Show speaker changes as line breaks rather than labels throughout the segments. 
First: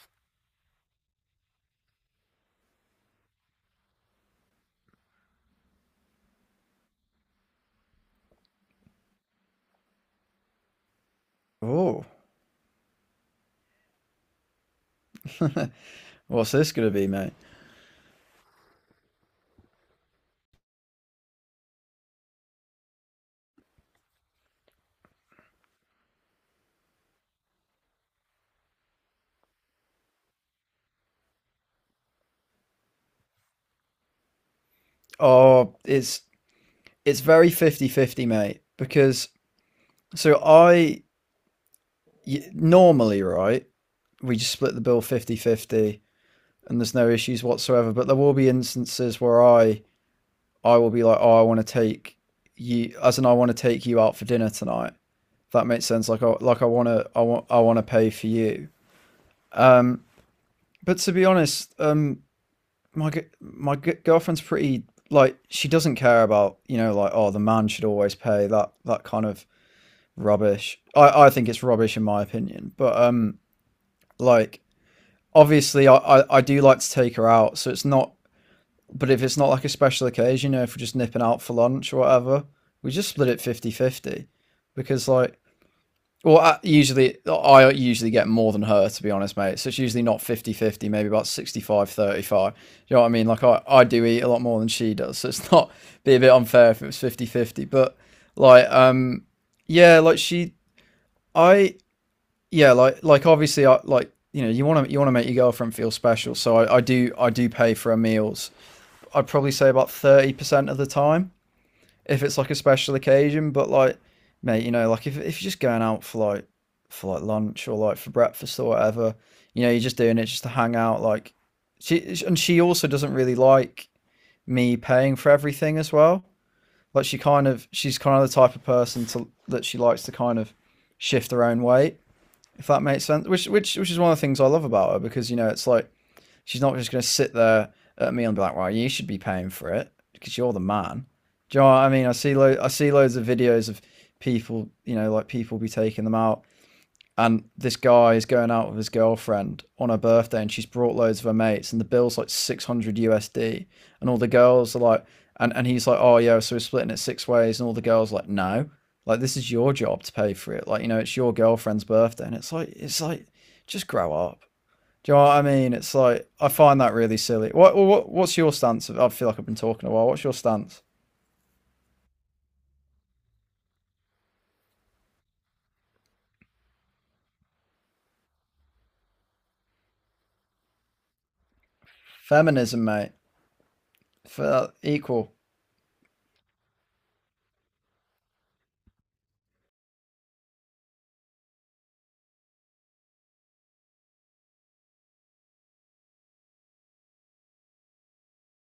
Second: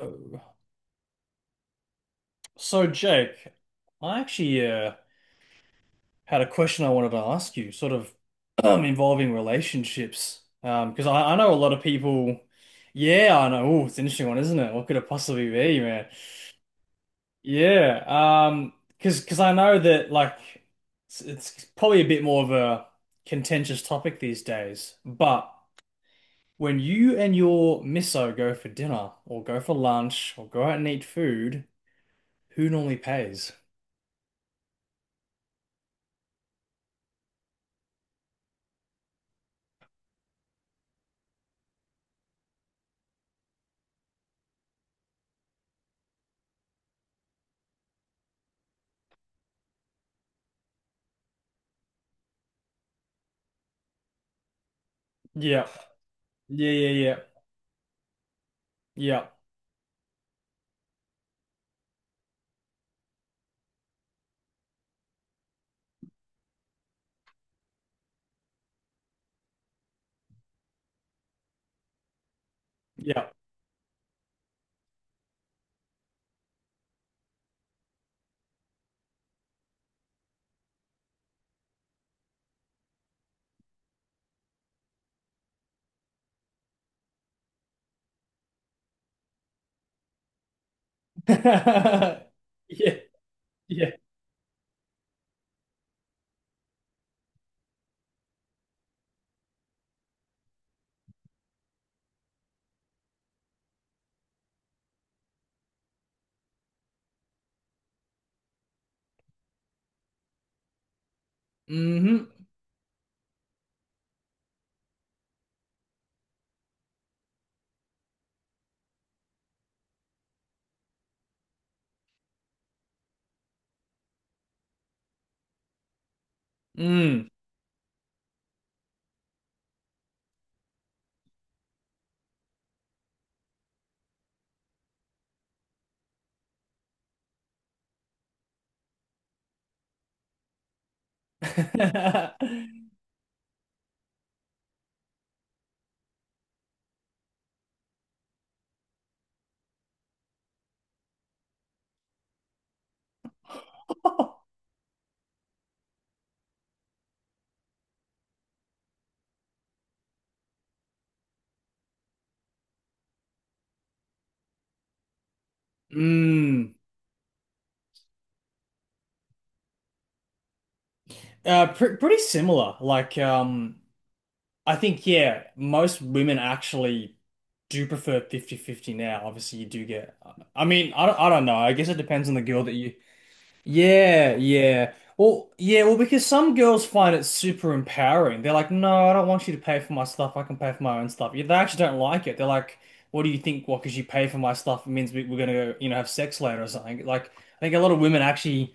Oh. So, Jake, I actually had a question I wanted to ask you, sort of involving relationships. Because I know a lot of
Oh,
people, yeah, I know. Oh, it's an interesting one, isn't it? What could it possibly be, man?
what's this going to be, mate?
Yeah, because I know that like it's probably a bit more of a contentious topic these days. But when you and your misso go for dinner or go for lunch or go out and eat food, who normally pays?
Oh, it's very 50 50, mate, because so I normally, right, we just split the bill 50 50, and there's no issues whatsoever, but there will be instances where I will be like, "Oh, I want to take you as in I want to take you out for dinner tonight." If
Yeah,
that makes sense. Like
yeah, yeah, yeah.
I want to pay for you.
Yeah.
Um but to be honest, my my girlfriend's pretty, like, she doesn't care about like, oh, the man should always pay, that kind of rubbish. I think it's rubbish in my opinion, but
Yeah.
like, obviously I do like to take her out, so it's not. But if it's not like a special occasion, you know, if we're just nipping out for lunch or whatever, we just split it 50 50 because, like, well, I usually get more than her, to be honest, mate. So it's usually not 50-50. Maybe about 65, 35. Do
Yeah.
you know what I mean? Like, I
Yeah.
do eat a lot more than she does, so it's not be a bit unfair if it was 50-50. But like, yeah, like, she I yeah, like obviously, I like, you know, you want to make your girlfriend feel special, so I do pay for her meals. I'd probably say about 30% of the time, if
hmm
it's like a special occasion. But, like, mate, you know, like, if you're just going out for for like lunch or like for breakfast or whatever, you know, you're just doing it just to hang out. Like, she also doesn't really like me paying for everything as well. Like,
Mm.
she's kind of the type of person to, that she likes to kind of shift her own weight, if that makes sense. Which is one of the things I love about her, because, you know, it's like she's not just going to sit there at me and be like, "Well, you should be paying for it because you're the man." Do you know what I mean? I see loads of videos of people, you know, like, people be taking them out, and this guy is going out with his girlfriend on her birthday, and she's brought loads of her mates, and the bill's like 600 USD, and all the girls are like, and he's like, "Oh, yeah, so we're splitting it six ways," and all the girls are like, "No." Like, this is your job to pay for it. Like, you know, it's your girlfriend's birthday, and it's like just grow up. Do you know what I mean? It's like, I
Mm.
find that really silly. What's your stance? I feel like I've been talking a while. What's your stance?
Pr Pretty similar. Like, I think, yeah, most women actually do prefer 50-50 now. Obviously, you do get, I mean, I don't know. I guess it depends on the girl that
Feminism,
you—
mate.
Yeah,
For
yeah.
equal.
Well, yeah, well, because some girls find it super empowering. They're like, no, I don't want you to pay for my stuff. I can pay for my own stuff. Yeah, they actually don't like it. They're like, what do you think? What, because you pay for my stuff, it means we're gonna, you know, have sex later or something. Like, I think a lot of women actually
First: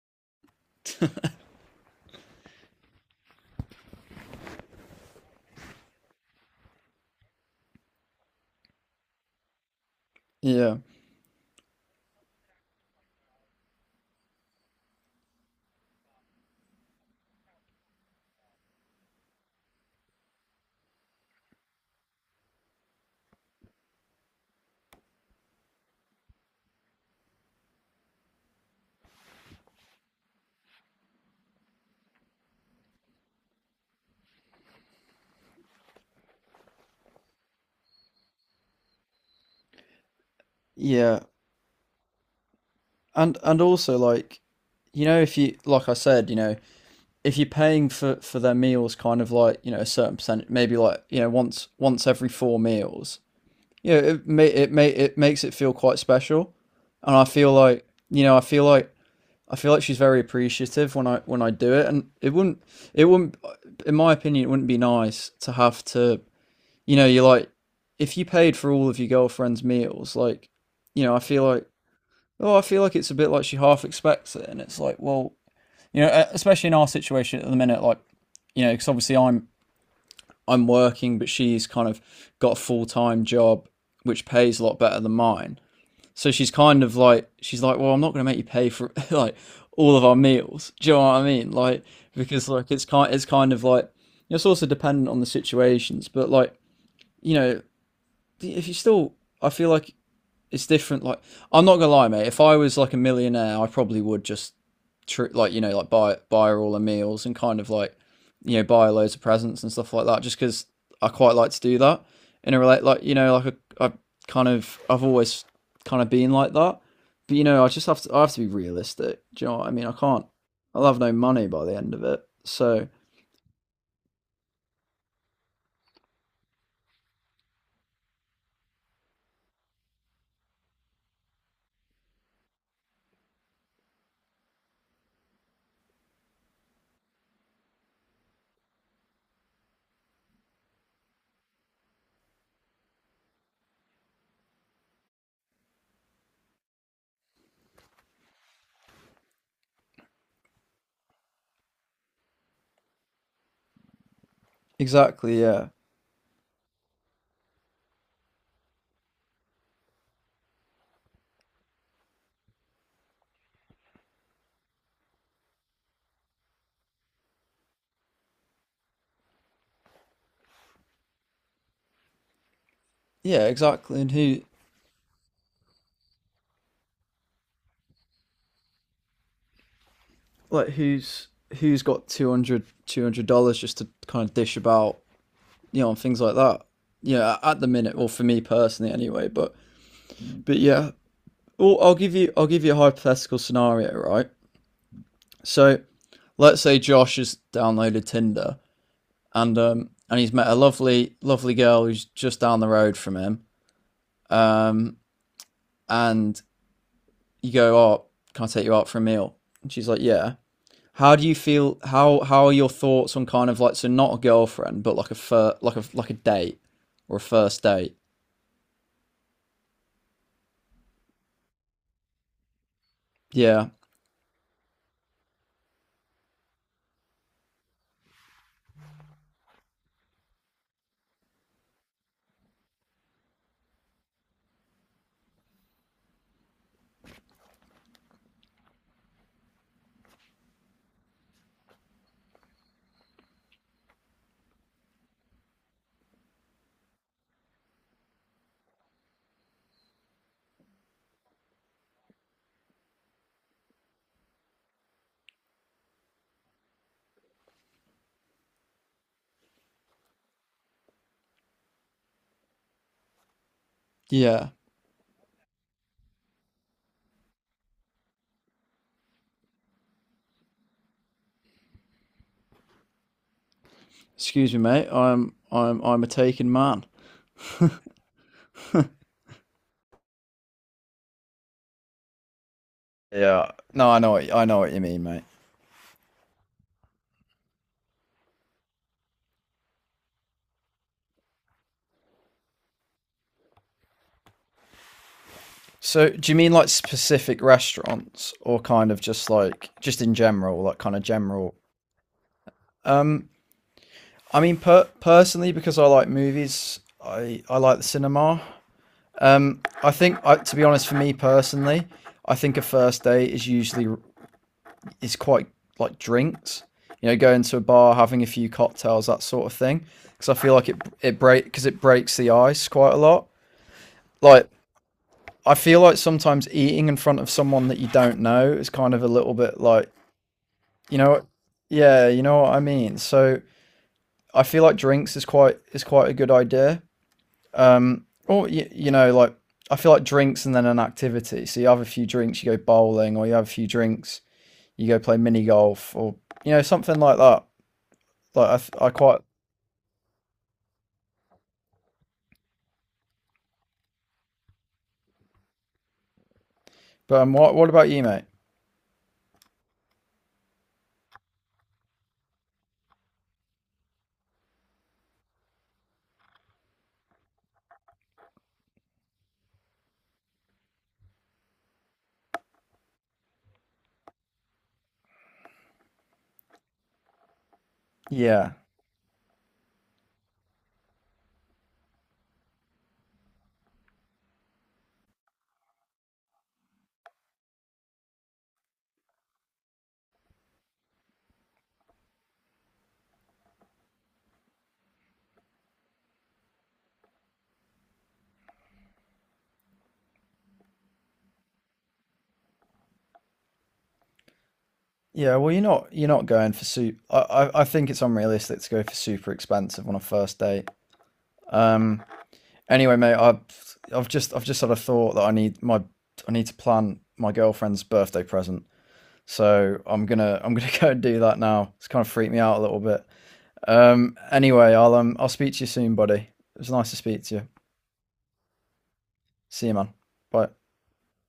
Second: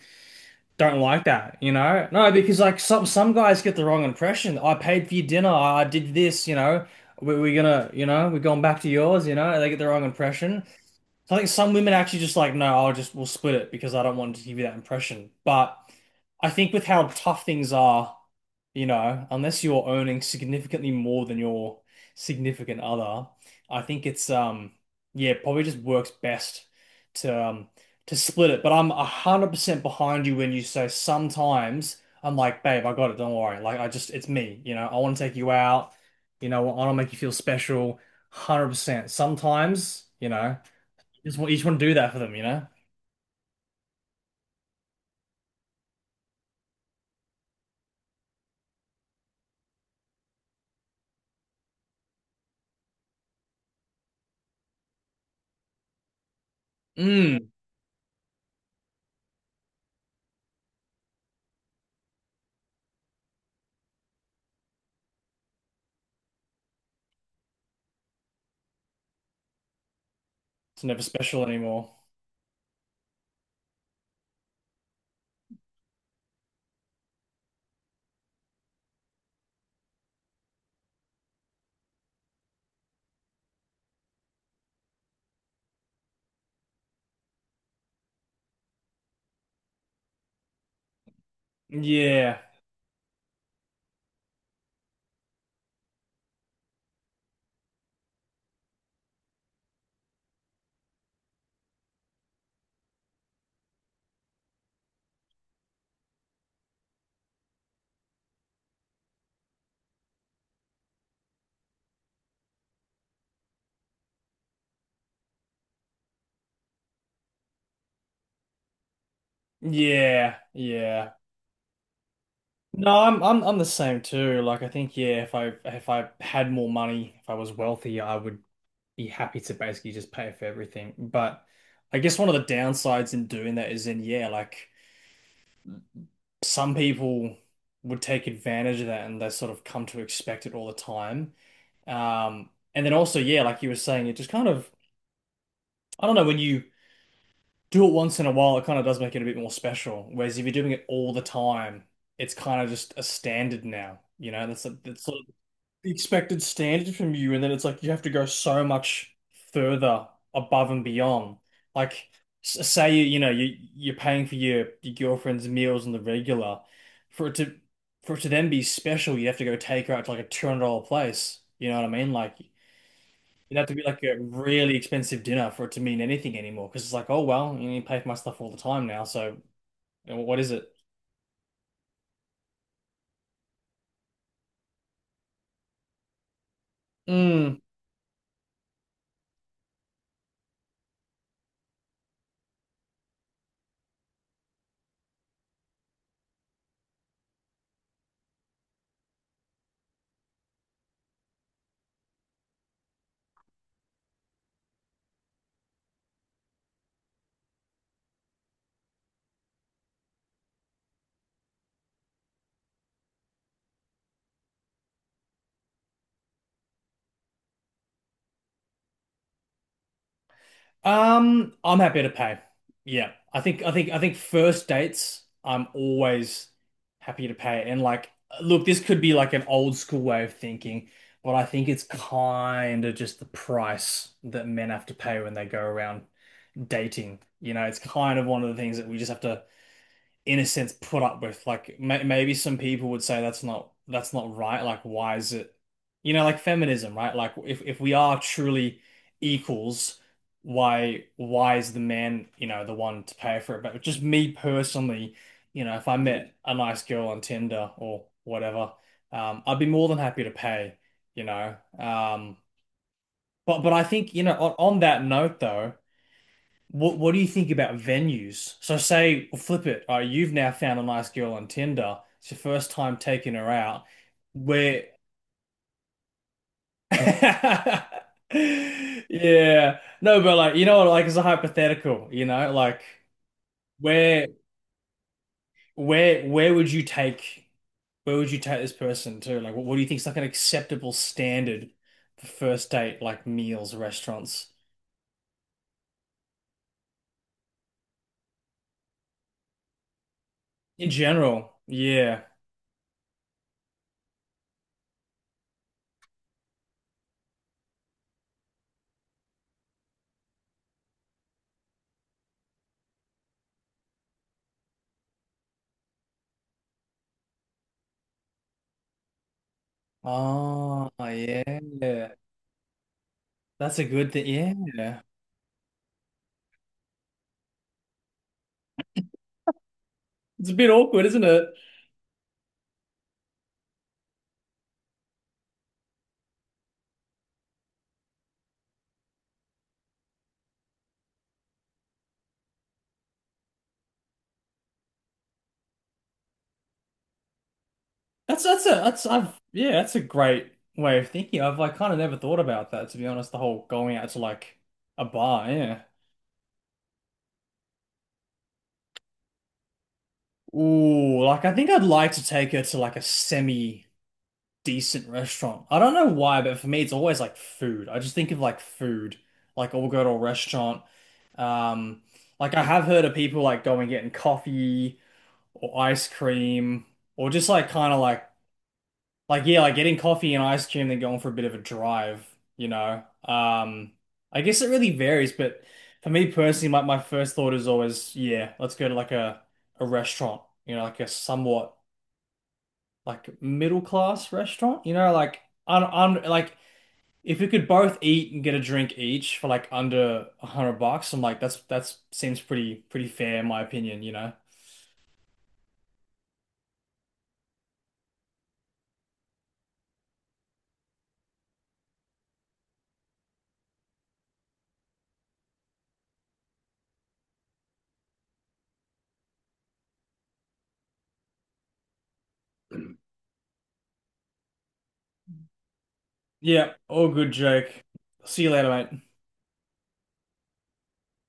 don't like that, you know? No, because like some guys get the wrong impression. I paid for your dinner. I did this, you know. We're gonna, you know, we're going back to yours, you know. They get the wrong impression.
Yeah.
So I think some women actually just like, no, I'll just we'll split it because I don't want to give you that impression. But I think with how tough things are, you know, unless you're earning significantly more than your significant other, I think it's yeah, probably just works best to to split it. But I'm 100% behind you when you say sometimes I'm like, babe, I got it, don't worry. Like I just it's me, you know, I want to take you out, you know, I want to make you feel special, 100%. Sometimes, you know.
Yeah.
You just want to do that for them, you know?
And also, like, you know, if you, like I said, you know, if you're paying for their meals kind of, like, you know, a certain percentage, maybe, like, you know, once every four meals. You know, it makes it feel quite special. And I
Mm.
feel like, you know, I feel like she's very appreciative when I do it, and it wouldn't in my opinion, it wouldn't be nice to have to, you know, you're like, if you paid for all of your girlfriend's meals, like,
It's never
you know,
special anymore.
I feel like it's a bit like she half expects it, and it's like, well, you know, especially in our situation at the minute, like, you know, because obviously, I'm working, but she's kind of got a full time job which pays a lot better than mine, so she's like, "Well, I'm not going to make you pay for like all of our meals." Do you know what I mean? Like,
Yeah.
because, like, it's kind of like, it's also dependent on the situations. But, like, you know, if you still, I feel like it's different. Like, I'm not gonna lie, mate. If I was like a millionaire, I probably would just like, you know, like, buy her all her meals, and kind of like, you know, buy her loads of presents and stuff like that. Just because I quite like to do that in a relate, like, you know, like, I, I I've always kind of been like that. But, you know, I have to be realistic. Do you know what I mean? I can't.
Yeah.
I'll have no
Yeah.
money by the end of it. So
No, I'm I'm the same too. Like I think yeah, if I had more money, if I was wealthy, I would be happy to basically just pay for everything. But I guess one of the downsides in doing that is in yeah, like some people would take advantage of that and they sort of come to expect it all the time. And then also, yeah, like you were saying, it just kind of, I don't know, when you do it once in a while, it kind of does make it a bit more special. Whereas if you're doing it all the time, it's kind of just a standard now. You know, that's sort of
exactly, yeah,
the expected standard from you, and then it's like you have to go so much further above and beyond. Like, s- say you you know you're paying for your girlfriend's meals on the regular, for it to for it to then be special, you have to go take her out to like a $200 place. You know what I mean? Like.
yeah,
It'd have to be
exactly.
like
And
a really expensive dinner for it to mean anything anymore. Because it's like, oh well, you pay for my stuff all the time now. So you know, what is it?
like who's who's got $200 just to kind of dish about, you know, and things like that. Yeah,
Mm.
at the minute, or for me personally, anyway. But yeah, well, I'll give you a hypothetical scenario, right? So let's say Josh has downloaded Tinder and he's met a lovely lovely girl who's just down the road from him. Um, and you go, "Oh, can I take you out for a meal?" And she's like, "Yeah." How do you feel? How are your thoughts on kind of, like, so not a girlfriend, but like like a date or a first date?
I'm happy to pay. Yeah, I think
Yeah,
I think I think first dates, I'm always happy to pay. And like, look, this could be like an old school way of thinking, but I think it's kind of just the price that men have to pay when they go around dating. You know, it's kind of one of the things that we just have to in a sense put up with. Like maybe some people would say that's not right. Like why is it, you know, like feminism, right? Like if we are truly equals, why is the man, you know, the one to pay for it? But just me personally, you know, if I met a nice girl on Tinder or whatever, I'd be more than happy to pay, you know. But I think, you know,
yeah.
on that note though, what do you think about venues? So say, well, flip it. You've now found a nice girl on Tinder. It's your first time taking her out.
Excuse me,
Where—
mate. I'm a taken man.
Yeah. No, but like you know what, like it's a hypothetical, you know, like
Yeah. No,
where
I know what you mean, mate.
where would you take this person to? Like what do you think is like an acceptable standard for first date, like meals, restaurants
So, do you mean like specific restaurants or kind of just like just in general, like
in
kind of
general?
general?
Yeah.
Um, I mean, personally, because I like movies, I like the cinema. I think to be honest, for me personally, I think a first date is usually, is quite like, drinks. You know, going to a bar, having a few cocktails, that sort of thing. Because I feel like
Oh,
it
yeah.
breaks the ice quite a lot.
That's a good thing.
Like,
Yeah.
I feel like sometimes eating in front of someone that you don't know is kind of a little bit like,
It's a bit
you
awkward, isn't
know,
it?
yeah, you know what I mean. So I feel like drinks is quite a good idea. Or you, you know, like, I feel like drinks and then an activity. So you have a few drinks, you go bowling, or you have a few drinks, you go play mini golf, or, you know, something like that.
That's
Like,
that's a
I
that's
quite.
I've, yeah, that's a great way of thinking. I've like kind of never thought about that, to be honest, the whole going out to like a bar, yeah.
But what about you, mate?
Ooh, like I think I'd like to take her to like a semi decent restaurant. I don't know why, but for me it's always like food. I just think of like food. Like oh, we'll go to a restaurant. Um like I have heard of people like going getting coffee or ice cream or just like kind of like—
Yeah,
Like yeah, like getting coffee and ice cream, then going for a bit of a drive, you know. I guess it really varies, but for me personally, my first thought is always, yeah, let's go to like a restaurant, you know, like a somewhat like middle class restaurant, you know, like on like if we could both eat and get a drink each for like under 100 bucks, I'm like that's seems pretty pretty fair in my opinion, you know.
yeah. Well, you're not going for super. I think it's unrealistic to go for super expensive on a first date. Um. Anyway, mate, I've just had a thought that I need to plan my girlfriend's birthday present. So I'm gonna I'm gonna go and do that now. It's kind of freaked me out a little bit. Anyway, I'll speak to you soon, buddy. It was
Yeah,
nice to
all
speak
good,
to you.
Jake. See you later, mate.
See you, man. Bye.